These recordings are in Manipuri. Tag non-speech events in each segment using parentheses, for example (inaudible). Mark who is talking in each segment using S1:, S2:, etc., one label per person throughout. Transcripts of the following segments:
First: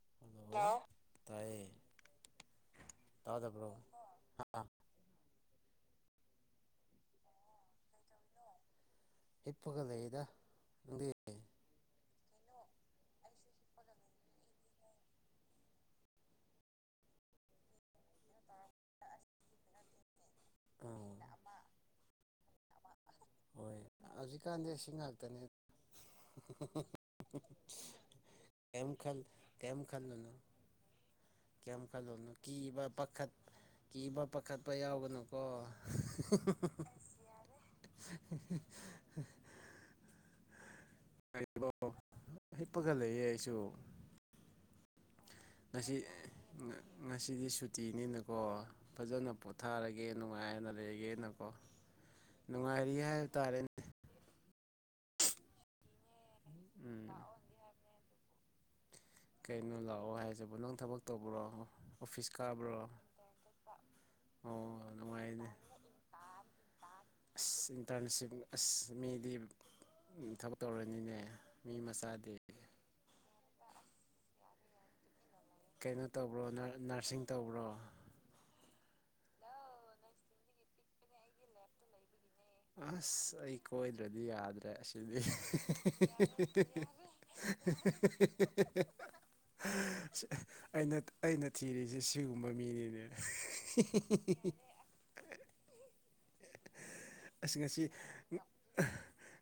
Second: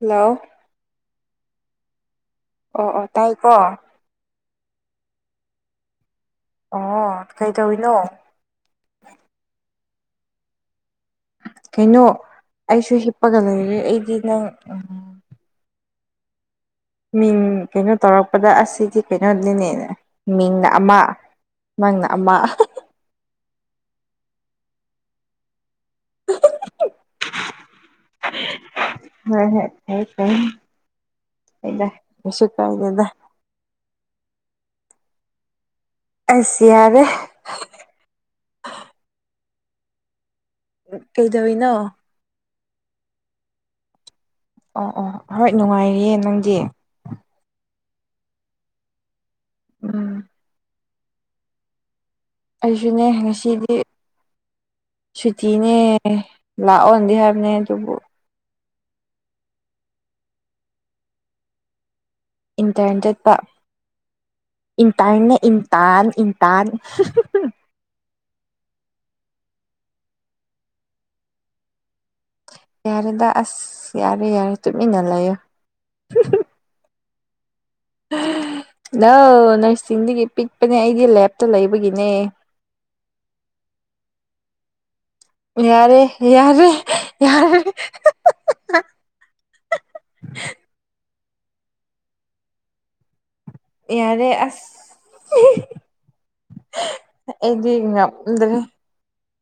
S1: ꯍꯜꯂꯣ
S2: ꯍꯥꯎ ꯇꯥꯏꯌꯦ
S1: ꯑꯣ ꯑꯣ ꯇꯥꯏꯀꯣ
S2: ꯇꯥꯗꯕ꯭ꯔꯣ
S1: ꯑꯣ ꯀꯩꯇꯧꯔꯤꯅꯣ
S2: ꯍꯤꯞꯄꯒ ꯂꯩꯌꯦꯗ ꯅꯪꯗꯤ
S1: ꯀꯩꯅꯣ ꯑꯩꯁꯨ ꯍꯤꯞꯄꯒ ꯂꯩꯔꯦ ꯑꯩꯗꯤ ꯅꯪ ꯃꯤꯡ ꯀꯩꯅꯣ ꯇꯧꯔꯛꯄꯗ ꯑꯁꯤꯗꯤ ꯀꯩꯅꯣꯅꯤꯅꯦ ꯃꯤꯡꯅ ꯑꯃ
S2: ꯑꯥ
S1: ꯅꯪꯅ ꯑꯃ
S2: ꯍꯣꯏ ꯍꯧꯖꯤꯛꯀꯥꯟꯗꯤ ꯑꯁꯤ ꯉꯥꯛꯇꯅꯦ ꯀꯩꯝ ꯈꯜ
S1: ꯍꯣꯏ ꯍꯣꯏ
S2: ꯀꯩꯝ
S1: ꯐꯩ
S2: ꯈꯜꯂꯨꯅꯨ
S1: ꯐꯩ
S2: ꯀꯤꯌꯝ
S1: ꯐꯩꯗ
S2: ꯈꯜꯂꯨꯅꯨ
S1: ꯀꯩꯁꯨ
S2: ꯀꯤꯕ
S1: ꯀꯥꯏꯗꯦꯗ
S2: ꯄꯥꯈꯠ ꯀꯤꯕ ꯄꯥꯈꯠꯄ ꯌꯥꯎꯒꯅꯨꯀꯣ
S1: ꯑꯁ ꯌꯥꯔꯦ
S2: (inaudible)
S1: ꯀꯩꯗꯧꯏꯅꯣ
S2: ꯍꯤꯞꯄꯒ ꯂꯩꯌꯦ ꯑꯩꯁꯨ
S1: ꯑꯣ ꯑꯣ ꯍꯣꯏ
S2: ꯉꯁꯤ
S1: ꯅꯨꯡꯉꯥꯏꯔꯤꯌꯦ ꯅꯪꯗꯤ
S2: ꯉꯁꯤꯗꯤ ꯁꯨꯇꯤꯅꯤꯅꯀꯣ ꯐꯖꯅ ꯄꯣꯊꯥꯔꯒꯦ
S1: ꯎꯝ
S2: ꯅꯨꯡꯉꯥꯏꯅ ꯂꯩꯔꯒꯦꯅ ꯑꯣ
S1: ꯑꯩꯁꯨꯅꯦ ꯉꯁꯤꯗꯤ ꯁꯨꯇꯤꯅꯦ
S2: ꯎꯝ
S1: ꯂꯥꯛꯑꯣꯟꯒꯦ ꯍꯥꯏꯕꯅꯦ ꯑꯗꯨꯕꯨ
S2: ꯀꯩꯅꯣ ꯂꯥꯛꯑꯣ ꯍꯥꯏꯁꯤꯕꯨ ꯅꯪ ꯊꯕꯛ ꯇꯧꯕꯔꯣꯣ ꯑꯣꯐꯤꯁ ꯀ
S1: ꯏꯟꯇꯔꯦꯟ ꯆꯠꯄ
S2: ꯑꯣ
S1: ꯏꯟꯇꯔꯅꯦ
S2: ꯅꯨꯡꯉꯥꯏꯅꯦ
S1: ꯏꯟꯇꯥꯟ ꯏꯟꯇꯥꯟ
S2: ꯑꯁ ꯏꯟꯇꯔꯟꯁꯤꯞ ꯑꯁ ꯃꯤꯗꯤ ꯊꯕꯛ ꯇꯧꯔꯅꯤꯅꯦ ꯃꯤ ꯃꯆꯥꯗꯤ
S1: ꯌꯥꯔꯦꯗ ꯑꯁ ꯌꯥꯔꯦ ꯌꯥꯔꯦ ꯇꯨꯃꯤꯟꯅ ꯂꯩꯣ
S2: ꯀꯩꯅꯣ ꯇꯧꯕ꯭ꯔꯣ ꯅꯔꯁꯤꯡ ꯇꯧꯕ꯭ꯔꯣ
S1: ꯅꯪ ꯅꯔꯁꯤꯡꯗꯒꯤ ꯄꯤꯛꯄꯅꯦ ꯑꯩꯗꯤ ꯂꯦꯞꯇ ꯂꯩꯕꯒꯤꯅꯦ
S2: ꯑꯁ ꯑꯩ ꯀꯣꯏꯗ꯭ꯔꯗꯤ ꯌꯥꯗ꯭ꯔꯦ ꯑꯁꯤꯗꯤ
S1: ꯌꯥꯔꯦ ꯌꯥꯔꯦ ꯌꯥꯔꯦ
S2: (unintelligible) ꯑꯩꯅ ꯑꯩꯅ ꯊꯤꯔꯤꯁꯦ ꯁꯤꯒꯨꯝꯕ ꯃꯤꯅꯤꯅꯦ
S1: ꯌꯥꯔꯦ ꯑꯁ
S2: ꯑꯁ
S1: ꯑꯩꯗꯤ
S2: ꯉꯁꯤ
S1: ꯉꯝꯗ꯭ꯔꯦ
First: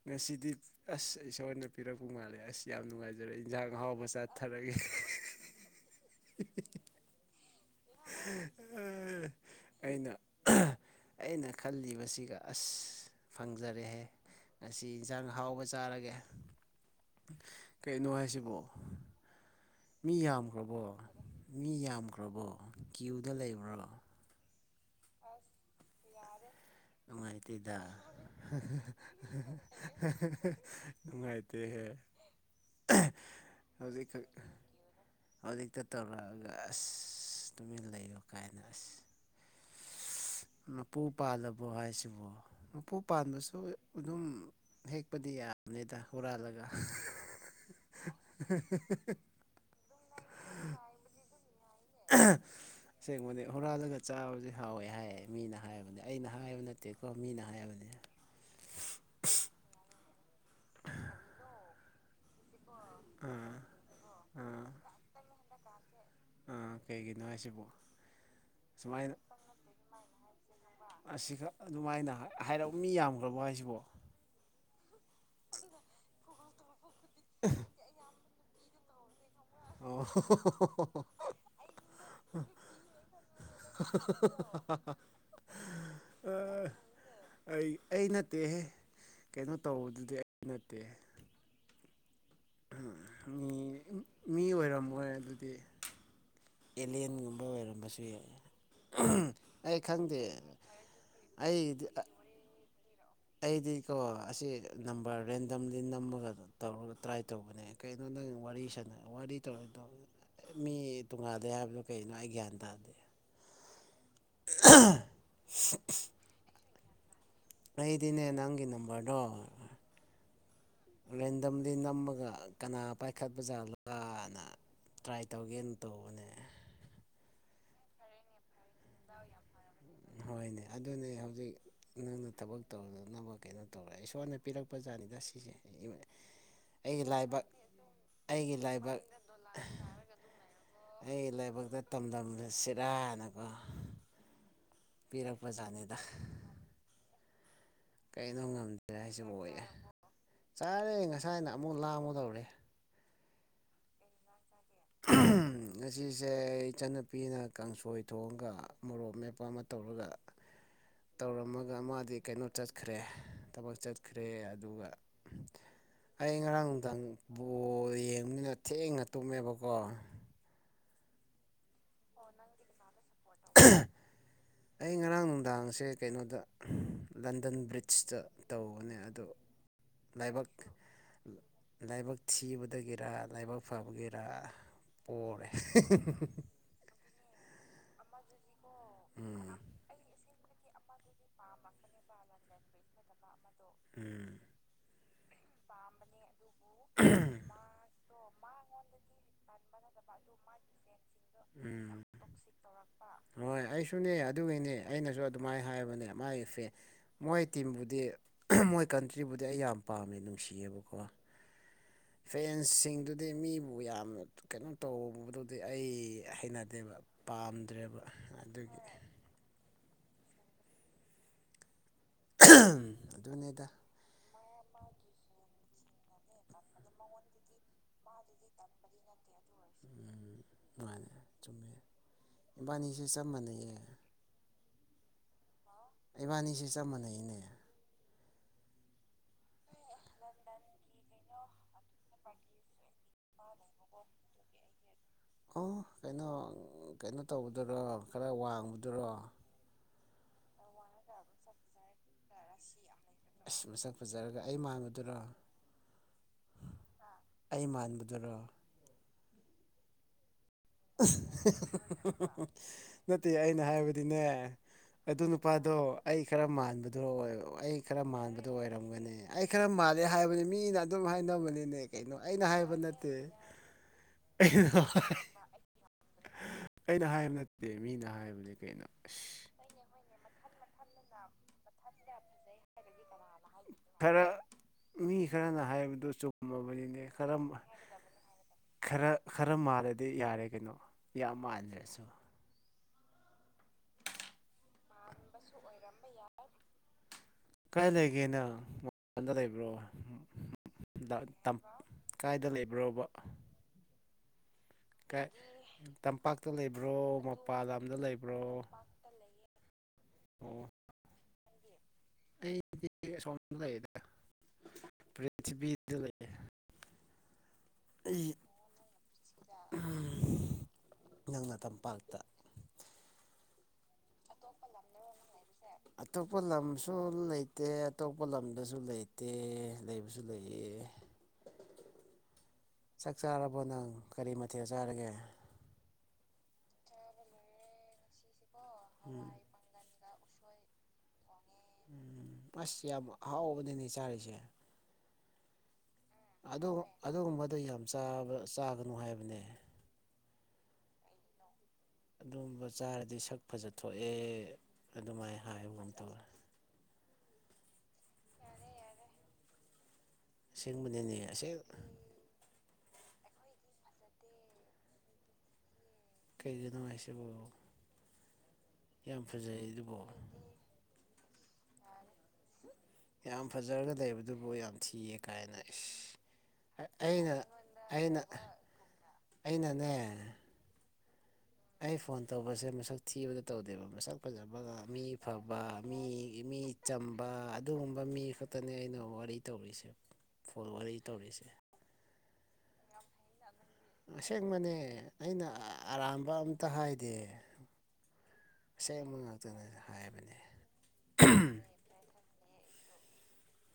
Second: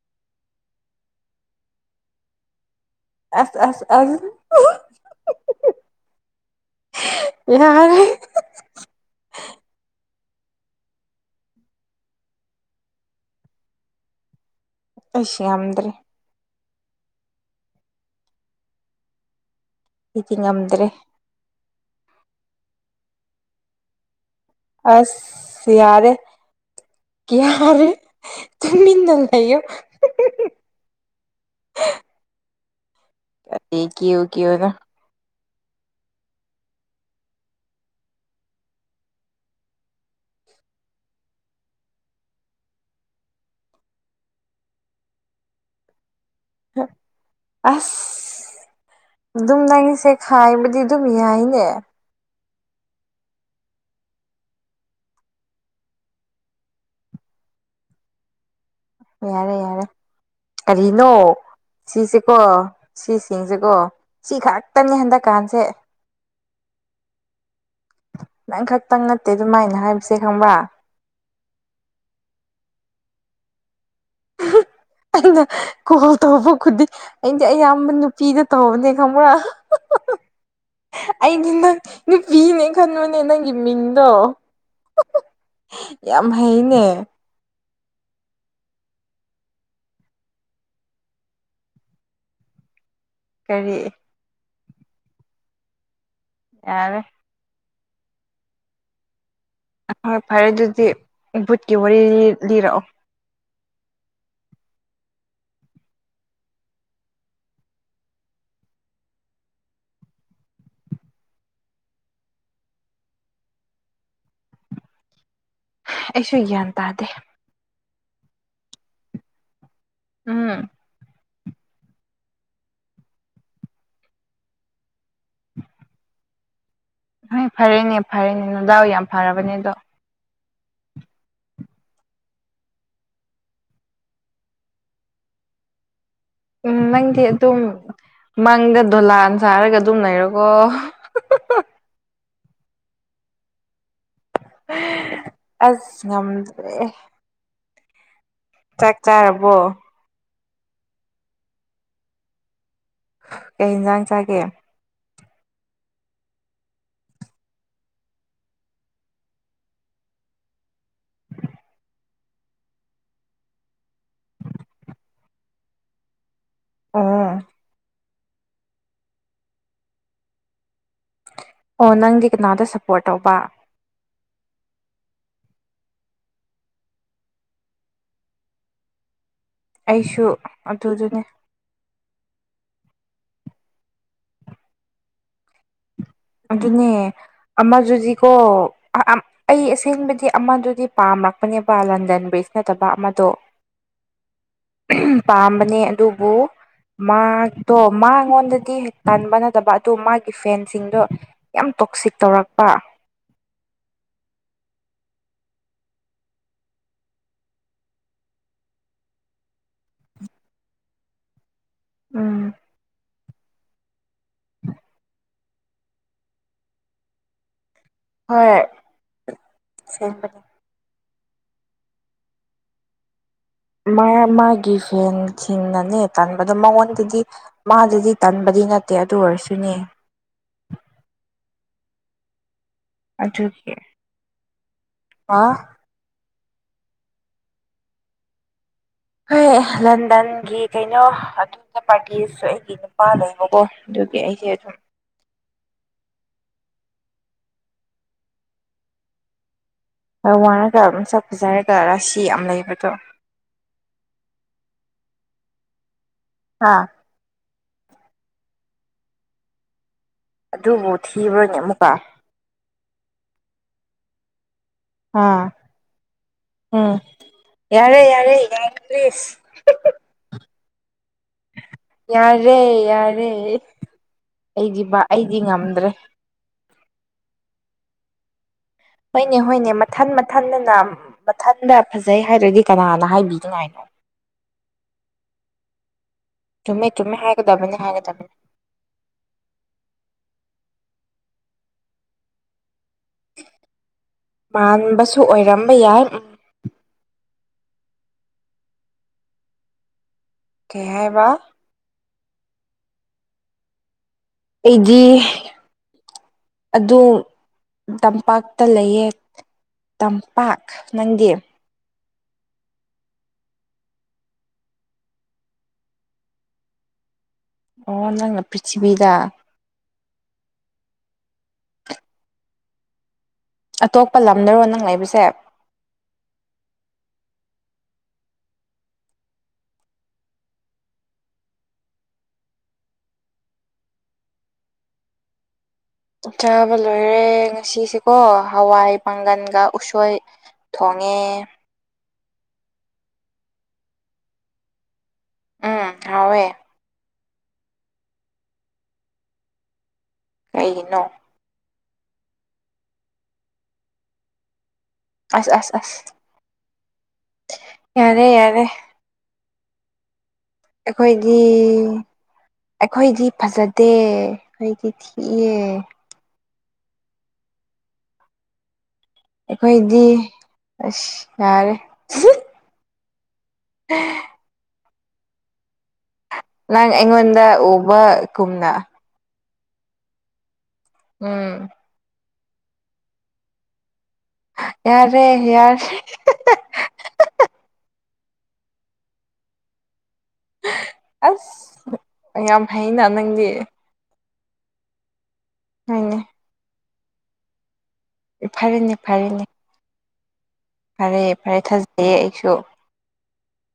S2: ꯉꯁꯤꯗꯤ ꯑꯁ ꯏꯁꯣꯔꯅ ꯄꯤꯔꯛꯄ ꯃꯥꯜꯂꯦ ꯑꯁ ꯌꯥꯝ ꯅꯨꯡꯉꯥꯏꯖꯔꯦ
S1: ꯑꯁ
S2: ꯏꯟꯖꯥꯡ
S1: ꯑꯁ
S2: ꯑꯍꯥꯎꯕ
S1: ꯑꯁ
S2: ꯆꯥꯊꯔꯒꯦ (unintelligible)
S1: ꯌꯥꯔꯦ
S2: (inaudible) ꯑꯩꯅ ꯑꯩꯅ ꯈꯜꯂꯤꯕꯁꯤꯒ ꯑꯁ ꯐꯪꯖꯔꯦꯍꯦ ꯉꯁꯤ ꯏꯟꯁꯥꯡ
S1: ꯑꯩꯁ
S2: ꯍꯥꯎꯕ
S1: ꯉꯝꯗ꯭ꯔꯦ
S2: ꯆꯥꯔꯒꯦ ꯀꯩꯅꯣ ꯍꯥꯏꯁꯤꯕꯨ ꯃꯤ
S1: ꯑꯩꯗꯤ
S2: ꯌꯥꯝꯈ꯭ꯔꯕꯣ
S1: ꯉꯝꯗ꯭ꯔꯦ
S2: ꯃꯤ ꯌꯥꯝꯈ꯭ꯔꯕꯣ ꯀ꯭ꯌꯨꯗ ꯂꯩꯕ꯭ꯔꯣ
S1: ꯑꯁ ꯁꯌꯥꯔꯦ
S2: ꯅꯨꯡꯉꯥꯏꯇꯗ
S1: ꯇꯨꯃꯤꯟꯅ ꯂꯩꯌꯣ
S2: ꯅꯨꯡꯉꯥꯏꯇꯍ
S1: (unintelligible) ꯑꯦ
S2: ꯍꯧꯖꯤ
S1: ꯀꯤꯌꯨ ꯀꯤꯌꯨꯅ
S2: ꯍꯧꯖꯤꯛꯇ ꯇꯧꯔꯛꯑꯒ ꯑꯁ ꯇꯨꯃꯤꯟ ꯂꯩꯌꯨ ꯀꯥꯏꯅ ꯑꯁ
S1: (unintelligible)
S2: ꯃꯄꯨ ꯄꯥꯜꯂꯕ ꯍꯥꯏꯁꯤꯕꯨ ꯃꯄꯨ ꯄꯥꯟꯕꯁꯨ ꯑꯗꯨꯝ ꯍꯦꯛꯄꯗꯤ ꯌꯥꯝꯕꯅꯤꯗ ꯍꯨꯔꯥꯜꯂꯒ
S1: ꯑꯁ ꯑꯗꯨꯝ ꯅꯪꯁꯦ ꯈꯥꯏꯕꯗꯤ ꯑꯗꯨꯝ ꯌꯥꯏꯅꯦ
S2: ꯑ (unintelligible) ꯑꯁꯦꯡꯕꯗꯤ ꯍꯨꯔꯥꯜꯂꯒ ꯆꯥꯕꯁꯦ ꯍꯥꯎꯋꯦ ꯍꯥꯏꯌꯦ ꯃꯤꯅ ꯍꯥꯏꯕꯅꯦ ꯑꯩꯅ ꯍꯥꯏꯕ ꯅꯠꯇꯦꯀꯣ ꯃꯤꯅ ꯍꯥꯏꯔꯕꯅꯦ
S1: ꯌꯥꯔꯦ ꯌꯥꯔꯦ ꯀꯔꯤꯅꯣ ꯁꯤꯁꯦꯀꯣ
S2: ꯑꯥ
S1: ꯁꯤꯁꯤꯡꯁꯦꯀꯣ ꯁꯤ
S2: ꯑꯥ
S1: ꯈꯥꯛꯇꯅꯤ ꯍꯟꯗꯛꯀꯥꯟꯁꯦ
S2: ꯀꯩꯒꯤꯅꯣ ꯍꯥꯏꯁꯤꯕꯨ
S1: ꯅꯪ ꯈꯛꯇꯪ ꯅꯠꯇꯦ ꯑꯗꯨꯃꯥꯏꯅ ꯍꯥꯏꯕꯁꯦ ꯈꯪꯕ꯭ꯔꯥ
S2: ꯑꯁꯤꯒ ꯑꯗꯨꯃꯥꯏꯅ ꯍꯥꯏꯔꯛ ꯃꯤ ꯌꯥꯝꯈ꯭ꯔꯕ ꯍꯥꯏꯁꯤꯕꯣ
S1: ꯑꯩꯅ ꯀꯣꯜ ꯇꯧꯕ ꯈꯨꯗꯤꯡ ꯑꯩꯗꯤ ꯑꯌꯥꯝꯕ ꯅꯨꯄꯤꯗ ꯇꯧꯅꯤ ꯈꯃꯔꯥ
S2: ꯑꯣ
S1: ꯑꯩꯗꯤ ꯅꯪ ꯅꯨꯄꯤꯅꯦ ꯈꯟꯕꯅꯦ ꯅꯪꯒꯤ ꯃꯤꯡꯗꯣ ꯌꯥꯝ ꯍꯩꯅꯦ
S2: ꯑꯩ ꯑꯩ ꯅꯠꯇꯦꯍꯦ ꯀꯩꯅꯣ ꯇꯧꯕꯗꯨꯗꯤ ꯑꯩ ꯅꯠꯇꯦꯍꯦ ꯃꯤ
S1: ꯀꯔꯤ
S2: ꯃꯤ ꯑꯣꯏꯔꯝꯃꯣꯏ ꯑꯗꯨꯗꯤ
S1: ꯌꯥꯔꯦ
S2: ꯑꯦꯂꯦꯟꯒꯨꯝꯕ ꯑꯣꯏꯔꯝꯕꯁꯨ ꯌꯥꯏ ꯑꯩ ꯈꯪꯗꯦ
S1: ꯍꯣꯏ ꯐꯔꯦ ꯑꯗꯨꯗꯤ ꯚꯨꯠꯀꯤ
S2: ꯑꯩꯗꯤ
S1: ꯋꯥꯔꯤ ꯂꯤꯔꯛꯑꯣ
S2: ꯑꯩꯗꯤꯀꯣ ꯑꯁꯤ ꯅꯝꯕꯔ ꯔꯦꯟꯗꯝꯂꯤ ꯅꯝꯃꯒꯗꯣ ꯇꯧꯔꯒ ꯇ꯭ꯔꯥꯏ ꯇꯧꯕꯅꯦ ꯀꯩꯅꯣ ꯅꯪ ꯋꯥꯔꯤ ꯁꯥꯟꯅ ꯋꯥꯔꯤ ꯇꯧꯔ ꯇꯧ ꯃꯤ ꯇꯣꯡꯉꯥꯗꯦ ꯍꯥꯏꯕꯗꯣ ꯀꯒꯤꯅꯣ ꯑꯩ ꯒ꯭ꯌꯥꯟ ꯇꯥꯗꯦ ꯑ
S1: ꯑꯩꯁꯨ ꯒ꯭ꯌꯥꯟ ꯇꯥꯗꯦ
S2: ꯑꯩꯗꯤꯅꯦ ꯅꯪꯒꯤ ꯅꯝꯕꯔꯗꯣ
S1: ꯎꯝ
S2: ꯔꯦꯟꯗꯝꯗꯤ ꯅꯝꯃꯒ ꯀꯅꯥ ꯄꯥꯏꯈꯠꯄ ꯖꯥꯠꯂꯥꯅ ꯇ꯭ꯔꯥꯏ ꯇꯧꯒꯦꯅ ꯇꯧꯕꯅꯦ
S1: ꯍꯣꯏ ꯐꯔꯦꯅꯦ ꯐꯔꯦꯅꯦ ꯅꯗꯥꯎ ꯌꯥꯝ ꯐꯔꯕꯅꯦ ꯑꯗꯣ
S2: ꯍꯣꯏꯅꯦ ꯑꯗꯨꯅꯦ ꯍꯧꯖꯤꯛ ꯅꯪꯅ ꯊꯕꯛ ꯇꯧꯔꯨꯗꯅꯕ ꯀꯩꯅꯣ ꯇꯧꯔꯦ ꯏꯁꯣꯔꯅ ꯄꯤꯔꯛꯄꯖꯥꯠꯅꯤꯗ ꯁꯤꯁꯦ
S1: ꯎꯝ
S2: ꯑꯩꯒꯤ
S1: ꯅꯪꯗꯤ
S2: ꯂꯥꯏꯕꯛ
S1: ꯑꯗꯨꯝ
S2: ꯑꯩꯒꯤ
S1: ꯃꯪꯗ
S2: ꯂꯥꯏꯕꯛ
S1: ꯗꯣꯂꯥꯟ ꯁꯥꯔꯒ ꯑꯗꯨꯝ ꯂꯩꯔꯣꯀꯣ
S2: ꯑꯩꯒꯤ ꯂꯥꯏꯕꯛꯇ ꯇꯝꯗꯝꯁꯦ ꯁꯤꯔꯥꯅꯀꯣ
S1: ꯑꯁ ꯉꯗ꯭ꯔꯦ
S2: ꯀꯩꯅꯣ ꯉꯝꯗ꯭ꯔꯦ ꯍꯥꯏꯁꯤꯕꯨ
S1: ꯆꯥꯔꯕꯣ
S2: ꯑꯣꯏꯌꯦꯦ ꯆꯥꯔꯦ ꯉꯁꯥꯏꯅ ꯑꯃꯨꯛ ꯂꯥꯡꯒꯨꯗꯧꯔꯦ
S1: ꯀꯩ ꯌꯦꯟꯁꯥꯡ ꯆꯥꯒꯦ
S2: ꯉꯁꯤꯁꯦ ꯏꯆꯟꯅꯨꯄꯤꯅ ꯀꯥꯡꯁꯣꯏ ꯊꯣꯡꯒ ꯃꯣꯔꯣꯛ ꯃꯦꯠꯄ ꯑꯃ ꯇꯧꯔꯒ ꯇꯧꯔꯝꯃꯒ ꯃꯥꯗꯤ ꯀꯩꯅꯣ ꯆꯠꯈ꯭ꯔꯦ ꯊꯕꯛ ꯆꯠꯈ꯭ꯔꯦ ꯑꯗꯨꯒ ꯎꯝ ꯑꯩ ꯉꯔꯥꯡ ꯅꯨꯡꯗꯥꯡ
S1: ꯑꯣ
S2: ꯕꯣꯜ ꯌꯦꯡꯕꯅꯤꯅ ꯊꯦꯡꯅ ꯇꯨꯝꯃꯦꯕꯀꯣ
S1: ꯑꯣ ꯅꯪꯗꯤ ꯀꯅꯥꯗ ꯁꯞꯄꯣꯔꯠ ꯇꯧꯕ
S2: ꯑꯩ ꯉꯔꯥꯡ ꯅꯨꯡꯗꯥꯡꯁꯦ ꯀꯩꯅꯣꯗ ꯂꯟꯗꯟ ꯕ꯭ꯔꯤꯖꯇ ꯇꯧꯕꯅꯦ ꯑꯗꯣ
S1: ꯑꯩꯁꯨ
S2: ꯂꯥꯏꯕꯛ
S1: ꯑꯗꯨꯗꯅꯦ
S2: ꯂꯥꯏꯕꯛ ꯊꯤꯕꯗꯒꯤꯔ ꯂꯥꯏꯕꯛ ꯐꯕꯒꯤꯔ ꯄꯣꯔꯦ
S1: ꯑꯗꯨꯅꯦ ꯑꯃꯖꯨꯗꯤꯀꯣ ꯑꯩ ꯑꯁꯦꯡꯕꯗꯤ ꯑꯃꯗꯨꯗꯤ ꯄꯥꯝꯃꯛꯄꯅꯦꯕ ꯂꯟꯗꯟ ꯕ꯭ꯔꯤꯖ ꯅꯠꯇꯕ ꯑꯃꯗꯣ
S2: ꯎꯝ
S1: ꯄꯥꯝꯕꯅꯦ ꯑꯗꯨꯕꯨ ꯃꯥꯇꯣ ꯃꯥꯉꯣꯟꯗꯗꯤ ꯇꯥꯟꯕ ꯅꯠꯇꯕ ꯑꯗꯨ ꯃꯥꯒꯤ ꯐꯦꯟꯁꯤꯡꯗꯣ ꯌꯥꯝ
S2: ꯎꯝ
S1: ꯇꯣꯛꯁꯤꯛ ꯇꯧꯔꯛꯄ
S2: ꯍꯣꯏ ꯑꯩꯁꯨꯅꯦ ꯑꯗꯨꯒꯤꯅꯦ ꯑꯩꯅꯁꯨ ꯑꯗꯨꯃꯥꯏ ꯍꯥꯏꯕꯅꯦ ꯃꯥꯥꯏꯒꯤ ꯐꯦꯟ ꯃꯣꯏ ꯇꯤꯝꯕꯨꯗꯤ ꯃꯣꯏ ꯀꯟꯇ꯭ꯔꯤꯕꯨꯗꯤ ꯑꯩ ꯌꯥꯝ ꯄꯥꯝꯃꯦ ꯅꯨꯡꯁꯤꯌꯦꯕꯀꯣ
S1: ꯎꯝ
S2: ꯐꯦꯟꯁꯁꯤꯡꯗꯨ ꯗꯤ ꯃꯤꯕꯨ ꯌꯥꯝꯅ ꯀꯩꯅꯣ ꯇꯧꯕꯗꯨꯗꯤ ꯑꯩ ꯍꯩꯅꯗꯦꯕ ꯄꯥꯝꯗ꯭ꯔꯦꯕ ꯑꯗꯨꯒꯤ
S1: ꯍꯣꯏ (unintelligible)
S2: ꯑꯗꯨꯅꯦꯗ
S1: ꯃꯥ ꯃꯥꯒꯤ ꯐꯦꯟꯁꯤꯡꯅꯅꯦ ꯇꯟꯕꯗꯣ ꯃꯉꯣꯟꯗꯒꯤ ꯃꯥꯗꯗꯤ ꯇꯟꯕꯗꯤ ꯅꯠꯇꯦ ꯑꯗꯨ ꯑꯣꯏꯔꯁꯨꯅꯦ
S2: ꯎꯝ ꯃꯥꯅꯦ ꯆꯨꯝꯃꯦ ꯏꯕꯥꯏꯅꯤ
S1: ꯑꯗꯨꯒꯤ ꯍꯥ
S2: ꯏꯕꯥꯅꯤꯁꯦ ꯆꯞ ꯃꯥꯟꯅꯩꯅꯦ
S1: ꯍꯣꯏ ꯂꯟꯗꯟꯒꯤ ꯀꯩꯅꯣ ꯑꯇꯣꯟꯕ ꯄꯥꯔꯇꯤꯁꯨ ꯑꯩꯒꯤꯅꯤ ꯄꯥꯅꯩꯕꯀꯣ ꯑꯗꯨꯒꯤ ꯑꯩꯁꯦ ꯑꯗꯨꯝ
S2: ꯑꯣ ꯀꯩꯅꯣ ꯀꯩꯅꯣ ꯇꯧꯕꯗꯨꯔꯣ ꯈꯔ ꯋꯥꯡꯕꯗꯨꯔꯣ
S1: ꯈꯔ ꯋꯥꯔꯒ ꯃꯁꯛ ꯐꯖꯔꯒ ꯔꯥꯁꯤ ꯌꯥꯝ ꯂꯩꯕꯗꯣ
S2: ꯑꯁ ꯃꯁꯛ ꯐꯖꯔꯒ ꯑꯩ ꯃꯥꯟꯕꯗꯨꯔꯣ
S1: ꯍꯥꯥ
S2: ꯑꯩ ꯃꯥꯟꯕꯗꯨꯔꯣ
S1: ꯑꯗꯨꯕꯨ ꯊꯤꯕ꯭ꯔꯣꯅꯦ ꯑꯃꯨꯛꯀ
S2: ꯅꯠꯇꯦ ꯑꯩꯅ ꯍꯥꯏꯕꯗꯤꯅꯦ ꯑꯗꯨ
S1: ꯑꯥ
S2: ꯅꯨꯄꯥꯗꯣ ꯑꯩ ꯈꯔ
S1: ꯎꯝ
S2: ꯃꯥꯟꯕꯗꯨꯔꯣ ꯑꯩ
S1: ꯌꯥꯔꯦ
S2: ꯈꯔ
S1: ꯌꯥꯔꯦ
S2: ꯃꯥꯟꯕꯗꯣ
S1: ꯌꯥꯔꯦ
S2: ꯑꯣꯏꯔꯝꯒꯅꯤ
S1: ꯄ꯭ꯂꯤꯁ
S2: ꯑꯩ ꯈꯔ ꯃꯥꯜꯂꯦ ꯍꯥꯏꯕꯅꯤ ꯃꯤꯅ ꯑꯗꯨꯝ ꯍꯥꯏꯅ ꯝꯕꯅꯤꯅꯦ ꯀꯩꯅꯣ ꯑꯩꯅ ꯍꯥꯏꯕ
S1: ꯌꯥꯔꯦ
S2: ꯅꯠꯇꯦ
S1: ꯌꯥꯔꯦ ꯑꯩꯗꯤ ꯕꯥ ꯑꯩꯗꯤ ꯉꯝꯗ꯭ꯔꯦ
S2: ꯑꯩꯅ ꯍꯥꯏꯕ ꯅꯠꯇꯦ ꯃꯤꯅ ꯍꯥꯏꯕꯅꯦ ꯀꯩꯅꯣ
S1: ꯍꯣꯏꯅꯦ
S2: ꯑꯁ
S1: ꯍꯣꯏꯅꯦ ꯃꯊꯟ ꯃꯊꯟꯗꯅ ꯃꯊꯟꯗ ꯐꯖꯩ ꯍꯥꯏꯔ꯭ꯔꯗꯤ ꯀꯅꯥꯅ ꯍꯥꯏꯕꯤꯗꯉꯥꯏꯅꯣ
S2: ꯈꯔ ꯃꯤ ꯈꯔꯅ ꯍꯥꯏꯕꯗꯨ ꯆꯨꯝꯃꯕꯅꯤꯅꯦ ꯈꯔ
S1: ꯊꯝꯃꯦ
S2: ꯈꯔ ꯈꯔ ꯃꯥꯜꯂꯗꯤ ꯌꯥꯔꯦ ꯀꯩꯅꯣ ꯌꯥꯝ ꯃꯥꯜꯂꯦꯁꯨ
S1: ꯃꯥꯟꯕꯁꯨ ꯑꯣꯏꯔꯝꯕ ꯌꯥꯏ
S2: ꯀꯥꯏ ꯂꯩꯒꯦꯅ ꯃꯄꯜꯗ ꯂꯩꯕ꯭ꯔꯣ
S1: ꯀꯩ
S2: ꯗ
S1: ꯍꯥꯏꯕ
S2: ꯇꯝ ꯀꯥꯏꯗ ꯂꯩꯕ꯭ꯔꯣꯕ
S1: ꯑꯩꯗꯤ
S2: ꯇꯝꯄꯥꯛꯇ ꯂꯩꯕ꯭ꯔꯣ
S1: ꯑꯗꯨ
S2: ꯃꯄꯥꯟ ꯂꯝꯗ ꯂꯩꯕ꯭ꯔꯣ
S1: ꯇꯝꯄꯥꯛꯇ ꯂꯩꯌꯦ ꯇꯝꯄꯥꯛ
S2: ꯑꯣ
S1: ꯅꯪꯗꯤ
S2: ꯑꯩꯗꯤ ꯑꯁꯣꯝꯗ ꯂꯩꯔꯦꯗ ꯄ꯭ꯔꯤꯊꯤꯕꯤꯗ ꯂꯩꯌꯦ
S1: ꯑꯣ ꯅꯪꯅ ꯄ꯭ꯔꯤꯊꯤꯕꯤꯗ
S2: ꯎꯝ ꯅꯪꯅ ꯇꯝꯄꯥꯛꯇ
S1: ꯑꯇꯣꯞꯄ ꯂꯝꯗꯔꯣ ꯅꯪ ꯂꯩꯕꯁꯦ
S2: ꯑꯇꯣꯞꯄ ꯂꯝꯁꯨ ꯂꯩꯇꯦ ꯑꯇꯣꯞꯄ ꯂꯝꯗꯁꯨ ꯂꯩꯇꯦ ꯂꯩꯕꯁꯨ ꯂꯩꯌꯦ ꯆꯥꯛ ꯆꯥꯔꯕꯣ ꯅꯪ ꯀꯔꯤ ꯃꯊꯦꯜ ꯆꯥꯔꯒꯦ
S1: ꯆꯥꯕ ꯂꯣꯏꯔꯦ ꯉꯁꯤꯁꯤꯀꯣ ꯍꯋꯥꯏ
S2: ꯎꯝ
S1: ꯄꯥꯡꯒꯟꯒ ꯎꯁꯣꯏ ꯊꯣꯡꯉꯦ
S2: ꯎꯝ ꯑꯁ ꯌꯥꯝ ꯑꯍꯥꯎꯕꯅꯤꯅꯦ ꯆꯥꯔꯤꯁꯦ
S1: ꯎꯝ ꯍꯥꯎꯋꯦ
S2: ꯑꯗꯨꯒꯨꯝꯕꯗꯨ ꯌꯥꯝ ꯆꯥꯒꯅꯨ ꯍꯥꯏꯕꯅꯦ
S1: ꯀꯩꯩꯅꯣ
S2: ꯑꯗꯨꯒꯝꯕ ꯆꯥꯔꯗꯤ ꯁꯛ ꯐꯖ ꯊꯣꯛꯑꯦ ꯑꯗꯨꯃꯥꯏꯅ
S1: ꯑꯁ ꯑꯁ
S2: ꯍꯥꯏꯕꯒꯨꯝ
S1: ꯑꯁ
S2: ꯇꯧꯋꯦ
S1: ꯌꯥꯔꯦ ꯌꯥꯔꯦ
S2: ꯁꯤꯡꯕꯅꯦꯅꯦ
S1: ꯑꯩꯈꯣꯏꯗꯤ
S2: ꯑꯁꯤꯁ
S1: ꯑꯩꯈꯣꯏꯗꯤ ꯐꯖꯗꯦ ꯑꯩꯈꯣꯏꯗꯤ ꯊꯤꯑꯦ
S2: ꯀꯩꯒꯤ ꯅꯨꯡꯉꯥꯏꯁꯤꯕꯣꯣ ꯑꯗꯨꯕꯨ
S1: ꯑꯩꯈꯣꯏꯗꯤ ꯑꯁ ꯌꯥꯔꯦ
S2: ꯌꯥꯝ ꯐꯖꯔꯒ ꯂꯩꯕꯗꯨꯕꯨ ꯌꯥꯝ ꯊꯤꯌꯦ ꯀꯥꯏꯅ
S1: ꯅꯪ
S2: ꯑꯩꯅ
S1: ꯑꯩꯉꯣꯟꯗ ꯎꯕ
S2: ꯑꯩꯅ
S1: ꯀꯨꯝꯅ
S2: ꯑꯩꯅꯅꯦ
S1: ꯎꯝ
S2: ꯑꯩ ꯐꯣꯟ ꯇꯧꯕꯁꯦ ꯃꯁꯛ ꯊꯤꯕꯗ ꯇꯧꯗꯦꯕ ꯃꯁꯛ ꯐꯖꯕꯒ ꯃꯤ
S1: ꯌꯥꯔꯦ
S2: ꯐꯕ
S1: ꯌꯥꯔꯦ
S2: ꯃꯤ ꯃꯤ ꯆꯝꯕ ꯑꯗꯨꯒꯨꯝꯕ ꯃꯤ ꯈꯛꯇꯅꯦ ꯑꯩꯅ ꯋꯥꯔꯤ ꯇꯧꯔꯤꯁꯦ ꯐꯣꯟ ꯋꯥꯔꯤ ꯇꯧꯔꯤꯁꯦ
S1: ꯑꯁ ꯌꯥꯝ ꯍꯩꯅ ꯅꯪꯗꯤ
S2: ꯑꯁꯦꯡꯕꯅꯦ ꯑꯩꯅ
S1: ꯍꯣꯏꯅꯦ
S2: ꯑꯔꯥꯟꯕ ꯑꯝꯇ ꯍꯥꯏꯗꯦ
S1: ꯐꯔꯦꯅꯦ
S2: ꯑꯁꯦꯡꯕ
S1: ꯐꯔꯦꯅꯦ
S2: ꯉꯥꯛꯇꯅ ꯍꯥꯏꯕꯅꯤ
S1: ꯐꯔꯦ ꯐꯔꯦ ꯊꯥꯖꯩꯌꯦ ꯑꯩꯁꯨ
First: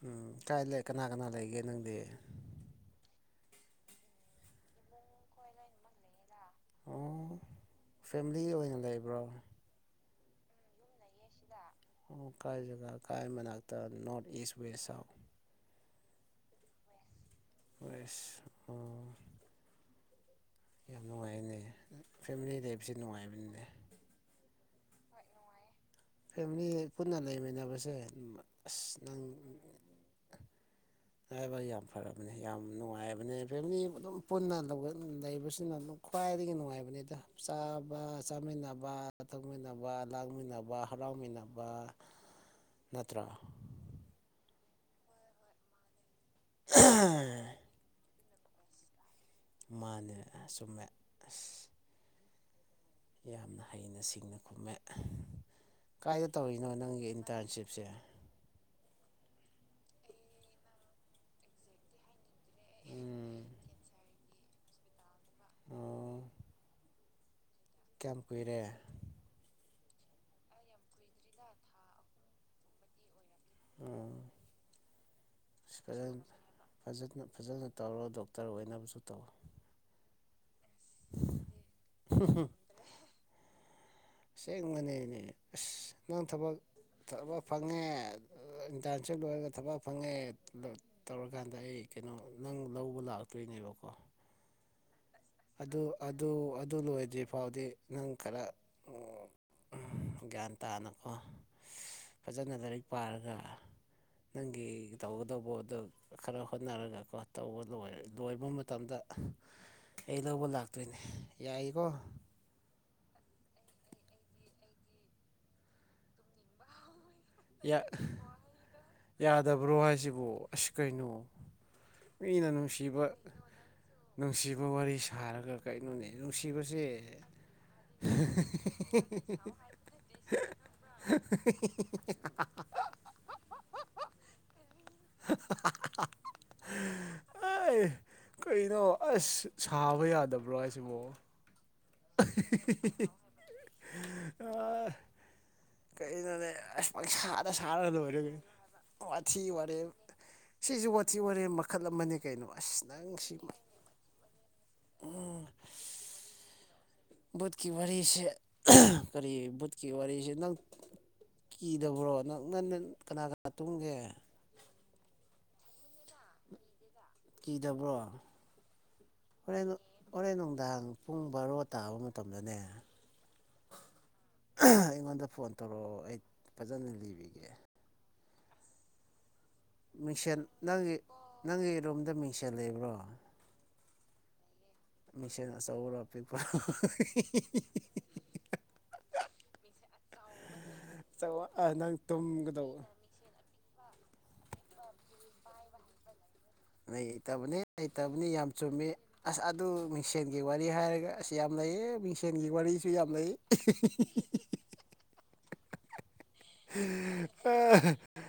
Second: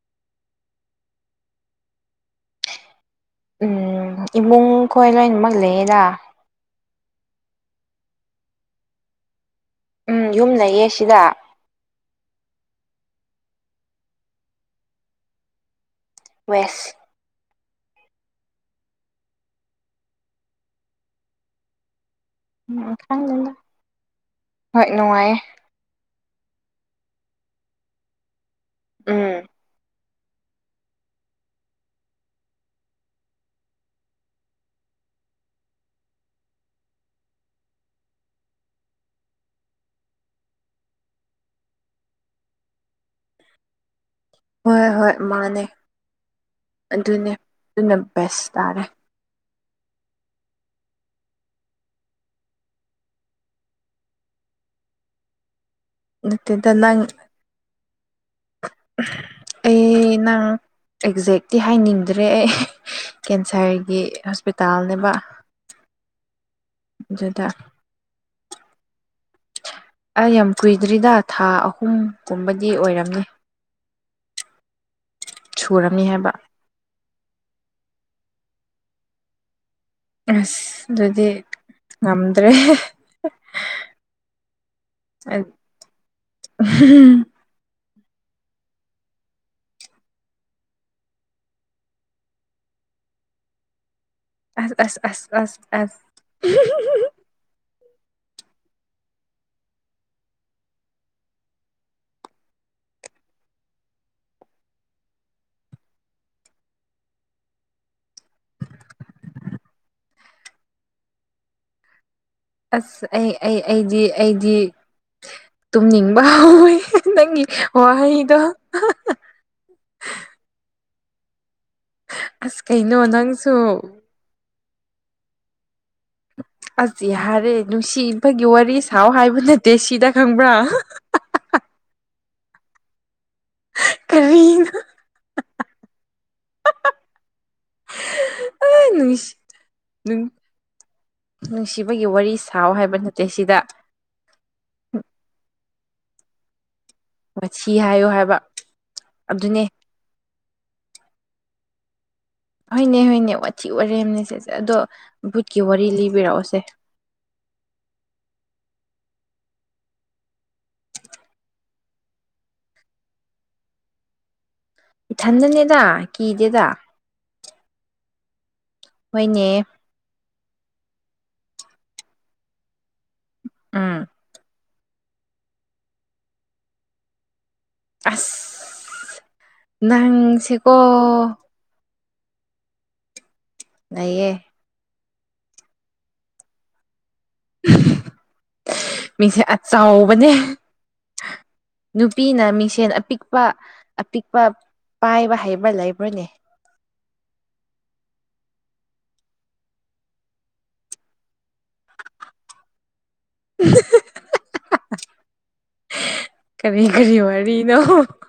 S2: ꯎꯝ ꯀꯥꯏ ꯂꯩ ꯀꯅꯥ ꯀꯅꯥ ꯂꯩꯒꯦ ꯅꯪꯗꯤ
S1: ꯎꯝ ꯏꯃꯨꯡ ꯈꯣꯏ ꯂꯣꯏꯅꯃꯛ ꯂꯩꯌꯦꯗ
S2: ꯑꯣ ꯐꯦꯃꯤꯂꯤ ꯑꯣꯏꯅ ꯂꯩꯕ꯭ꯔꯣ
S1: ꯎꯝ ꯌꯨꯝꯗ ꯌꯦ ꯁꯤꯗ
S2: ꯑꯣ ꯀꯥꯏ ꯖꯒꯥ ꯀꯥꯏ ꯃꯅꯥꯛꯇ north east west south
S1: west
S2: ꯐꯁ ꯑꯥ ꯌꯥꯝ ꯅꯨꯡꯉꯥꯏꯅꯦ ꯐꯦꯃꯤꯂꯤ ꯂꯩꯁꯦ
S1: ꯎꯝ ꯈꯪꯗꯦꯗ
S2: ꯅꯨꯡꯉꯥꯏꯕꯅꯤꯅꯦ
S1: ꯍꯣꯏ ꯅꯨꯡꯉꯥꯏꯌꯦ
S2: ꯐꯦꯃꯤꯂꯤ ꯄꯨꯟꯅ ꯂꯩꯃꯤꯟꯅꯕꯁꯦ ꯎꯝ ꯑꯁ ꯅꯪ
S1: ꯎꯝ
S2: ꯍꯥꯏꯕ ꯌꯥꯝ ꯐꯔꯕꯅꯦ ꯌꯥꯝ ꯅꯨꯡꯉꯥꯏꯕꯅꯤ ꯐꯦꯃꯤꯂꯤ ꯑꯗꯨꯝ ꯄꯨꯟꯅ ꯂꯧꯔ ꯂꯩꯕꯁꯤꯅ ꯑꯗꯨꯝ ꯈ꯭ꯋꯥꯏꯗꯒꯤ ꯅꯨꯡꯉꯥꯏꯕꯅꯤꯗ ꯆꯥꯕ ꯆꯥꯃꯤꯟꯅꯕ ꯊꯛꯃꯤꯟꯅꯕ ꯂꯥꯡꯃꯤꯟꯅꯕ ꯍꯔꯥꯎꯃꯤꯟꯅꯕ
S1: (unintelligible)
S2: ꯅꯠꯇ꯭ꯔꯥ
S1: ꯍꯣꯏ ꯍꯣꯏ ꯃꯥꯅꯦ ꯑꯗꯨꯅꯦ ꯑꯗꯨꯅ ꯕꯦꯁ ꯇꯥꯔꯦ
S2: ꯃꯥꯅꯦ ꯆꯨꯝꯃꯦ ꯑꯁ ꯌꯥꯝꯅ ꯍꯩꯅ ꯁꯤꯡꯅ ꯈꯨꯝꯃꯦ ꯀꯥꯏꯗ ꯇꯧꯌꯤꯅꯣ
S1: ꯅꯠꯇꯦꯗ ꯅꯪ
S2: ꯅꯪꯒꯤ ꯏꯟꯇꯔꯟꯁꯤꯞꯁꯦ
S1: ꯎꯝ ꯑꯩ ꯅꯪ ꯑꯦꯛꯖꯦꯛꯇꯤ ꯍꯥꯏꯅꯤꯡ ꯑꯗꯨꯗꯩ ꯑꯩ
S2: ꯎꯝ
S1: ꯀꯦꯟꯁꯔꯒꯤ ꯍꯣꯁꯄꯤꯇꯥꯜꯅꯦꯕ
S2: ꯑꯣ
S1: ꯖꯗ
S2: ꯀꯌꯥꯝ ꯀꯨꯏꯔꯦ
S1: ꯑꯩ ꯌꯥꯝ ꯀꯨꯏꯗ꯭ꯔꯤꯗ ꯊꯥ ꯑꯍꯨꯝꯒꯨꯝꯕꯗꯤ ꯑꯣꯏꯔꯝꯅꯤ
S2: ꯎꯝ ꯁꯤꯀ
S1: ꯁꯨꯔꯝꯅꯤ ꯍꯥꯏꯕ
S2: ꯐꯖꯅ ꯐꯖꯅ ꯇꯧꯔꯣ ꯗꯣꯛꯇꯔ ꯑꯣꯏꯅꯕꯁꯨ ꯇꯧꯋ
S1: ꯑꯁ ꯑꯗꯨꯗꯤ ꯉꯝꯗ꯭ꯔꯦ
S2: ꯆꯦꯡ ꯃꯅꯦꯅꯦ ꯑꯁ ꯅꯪ ꯊꯕꯛ ꯊꯕ ꯐꯪꯉꯦ ꯏꯟꯇꯔꯟꯁꯤꯞ ꯂꯣꯏꯔꯒ ꯊꯕꯛ ꯐꯪꯉꯦ ꯇꯧꯔꯀꯥꯟꯗ ꯑꯩ ꯀꯩꯅꯣ ꯅꯪ ꯂꯧꯕ ꯂꯥꯛꯇꯣꯏꯅꯦꯕꯀꯣ
S1: ꯑꯁ ꯑꯁ ꯑꯁ ꯑꯁ
S2: ꯑꯗꯨ ꯑꯗꯨ
S1: ꯑꯁ
S2: ꯑꯗꯨ ꯂꯣꯏꯗ꯭ꯔꯤ ꯐꯥꯎꯗꯤ ꯅꯪ ꯈꯔ ꯎꯝ ꯎꯝ ꯒ꯭ꯌꯥꯟ ꯇꯥꯅꯀꯣ ꯐꯖꯅ ꯂꯥꯏꯔꯤꯛ ꯄꯥꯔꯒ ꯅꯪꯒꯤ ꯇꯧꯒꯗꯧꯕꯗꯣ ꯈꯔ ꯍꯣꯠꯅꯔꯒ ꯀꯣ ꯇꯧꯕ ꯂꯣꯏ ꯂꯣꯏꯕ ꯃ ꯇꯝꯗ ꯑꯩ ꯂꯧꯕ ꯂꯥꯛꯇꯣꯏꯅꯦ ꯌꯥꯏꯢꯀꯣ
S1: ꯑꯁ ꯑꯩ ꯑꯩ ꯑꯩꯗꯤ ꯑꯩꯗꯤ ꯇꯨꯝꯅꯤꯡꯕ ꯍꯣꯢ ꯅꯪꯒꯤ ꯋꯥꯍꯩꯗꯣ
S2: ꯌꯥꯗꯕ꯭ꯔꯣ ꯍꯥꯏꯁꯤꯕꯨ ꯑꯁ ꯀꯩꯅꯣ ꯃꯤꯅ
S1: ꯑꯁ ꯀꯩꯅꯣ
S2: ꯅꯨꯡꯁꯤꯕ
S1: ꯅꯪꯁꯨ
S2: ꯅꯨꯡꯁꯤꯕ ꯋꯥꯔꯤ ꯁꯥꯔꯒ ꯀꯩꯅꯣꯅꯦ
S1: ꯑꯁ
S2: ꯅꯨꯡꯁꯤꯕꯁꯦ
S1: ꯌꯥꯔꯦ
S2: (unintelligible)
S1: ꯅꯨꯡꯁꯤꯕꯒꯤ ꯋꯥꯔꯤ ꯁꯥꯎ ꯍꯥꯏꯕ ꯅꯠꯇꯦ ꯁꯤꯗ ꯈꯪꯕ꯭ꯔꯥ
S2: (unintelligible)
S1: ꯀꯔꯤꯅꯣ
S2: (unintelligible) ꯑꯥꯢ ꯀꯩꯅꯣ
S1: ꯅꯨꯡꯁꯤ
S2: ꯑꯁ ꯁꯥꯕ ꯌꯥꯗꯕ꯭ꯔꯣ ꯍꯥꯏꯁꯤꯕꯣ
S1: ꯅꯨꯡꯁꯤꯕꯒꯤ ꯋꯥꯔꯤ ꯁꯥꯎ ꯍꯥꯏꯕ ꯅꯠꯇꯦ ꯁꯤꯗ
S2: ꯑ (unintelligible) ꯀꯩꯅꯣꯅꯦ ꯑꯁ ꯄꯪꯁꯗ
S1: ꯋꯥꯊꯤ
S2: ꯁꯥꯔ
S1: ꯍꯥꯏꯌꯨ
S2: ꯂꯣꯏꯔꯒ
S1: ꯍꯥꯏꯕ
S2: ꯋꯥꯊꯤ
S1: ꯑꯗꯨꯅꯦ
S2: ꯋꯥꯔꯦꯝ ꯁꯤꯖꯨ ꯋꯥꯊꯤ ꯋꯥꯔꯦꯝ ꯃꯈꯜ ꯑꯃꯅꯦ
S1: ꯍꯣꯏꯅꯦ ꯍꯣꯏꯅꯦ ꯋꯥꯊꯤ ꯋꯥꯔꯦꯝꯅꯦ ꯁꯦꯁꯦ ꯑꯗꯣ ꯚꯨꯠꯀꯤ ꯋꯥꯔꯤ ꯂꯤꯕꯤꯔꯛꯑꯣꯁꯦ
S2: ꯨꯕꯨꯠꯀꯤ ꯋꯥꯔꯤꯁꯦ ꯑꯍꯝ ꯀꯔꯤ ꯕꯨꯠꯀꯤ ꯋꯥꯔꯤꯖꯦ ꯅꯪ ꯀꯤꯗꯕ꯭ꯔꯣ ꯅꯪ ꯅꯟꯅꯟ ꯀꯅꯥ ꯀꯅꯥ ꯇꯨꯝꯒꯦ
S1: ꯏꯊꯟꯗꯅꯦꯗ ꯀꯤꯗꯦꯗ
S2: ꯀꯤꯗꯕ꯭ꯔꯣ
S1: ꯍꯣꯏꯅꯦ
S2: ꯐꯔꯦꯗꯣ ꯍꯣꯔꯦꯟ ꯅꯨꯡꯗꯥꯡ ꯄꯨꯡ ꯚꯥꯔꯣ ꯇꯥꯕ ꯃꯇꯝꯗꯅꯦ
S1: ꯎꯝ
S2: ꯑꯍꯡ ꯑꯩꯉꯣꯟꯗ ꯐꯣꯟ ꯇꯧꯔꯛꯑꯣ ꯑꯩ ꯐꯖꯅ ꯂꯤꯕꯤꯒꯦ
S1: ꯑꯁꯁ
S2: ꯃꯤꯡꯁꯦꯡ ꯅꯪꯒꯤ ꯅꯪꯒꯤ ꯔꯨꯝꯗ ꯃꯤꯡꯁꯦꯜ ꯂꯩꯕ꯭ꯔꯣ
S1: ꯂꯩꯌꯦ
S2: ꯃꯤꯁꯦꯟ ꯑꯆꯧꯕꯔꯣ ꯑꯄꯤꯛꯄꯔꯣ ꯍꯍꯨꯍꯨꯍꯨꯍꯨꯍꯤꯍꯤꯍꯤ
S1: (unintelligible) ꯃꯤꯡꯁꯦꯟ ꯑꯆꯥꯎꯕꯅꯦ
S2: ꯑꯆꯧꯕ ꯅꯪ
S1: ꯅꯨꯄꯤꯅ
S2: ꯇꯨꯝꯒꯗꯧꯕ
S1: ꯃꯤꯡꯁꯦꯟ ꯑꯄꯤꯛ ꯄ ꯑꯄꯤꯛꯄ ꯄꯥꯏꯕ ꯍꯩꯕ ꯂꯩꯕ꯭ꯔꯣꯅꯦ
S2: ꯂꯩꯇꯕꯅꯦ ꯂꯩꯇꯕꯅꯦ ꯌꯥꯝ ꯆꯨꯝꯃꯤ꯫ ꯑꯁ ꯑꯗꯨ ꯃꯤꯡꯁꯦꯟꯒꯤ ꯋꯥꯔꯤ ꯍꯥꯏꯔꯒ ꯑꯁ ꯌꯥꯝ ꯂꯩꯌꯦ ꯃꯤꯡꯁꯦꯟꯒꯤ ꯋꯥꯔꯤꯁꯨ ꯌꯥꯝ ꯂꯩ꯫
S1: ꯀꯔꯤ ꯀꯔꯤ ꯋꯥꯔꯤꯅꯣ
S2: (unintelligible)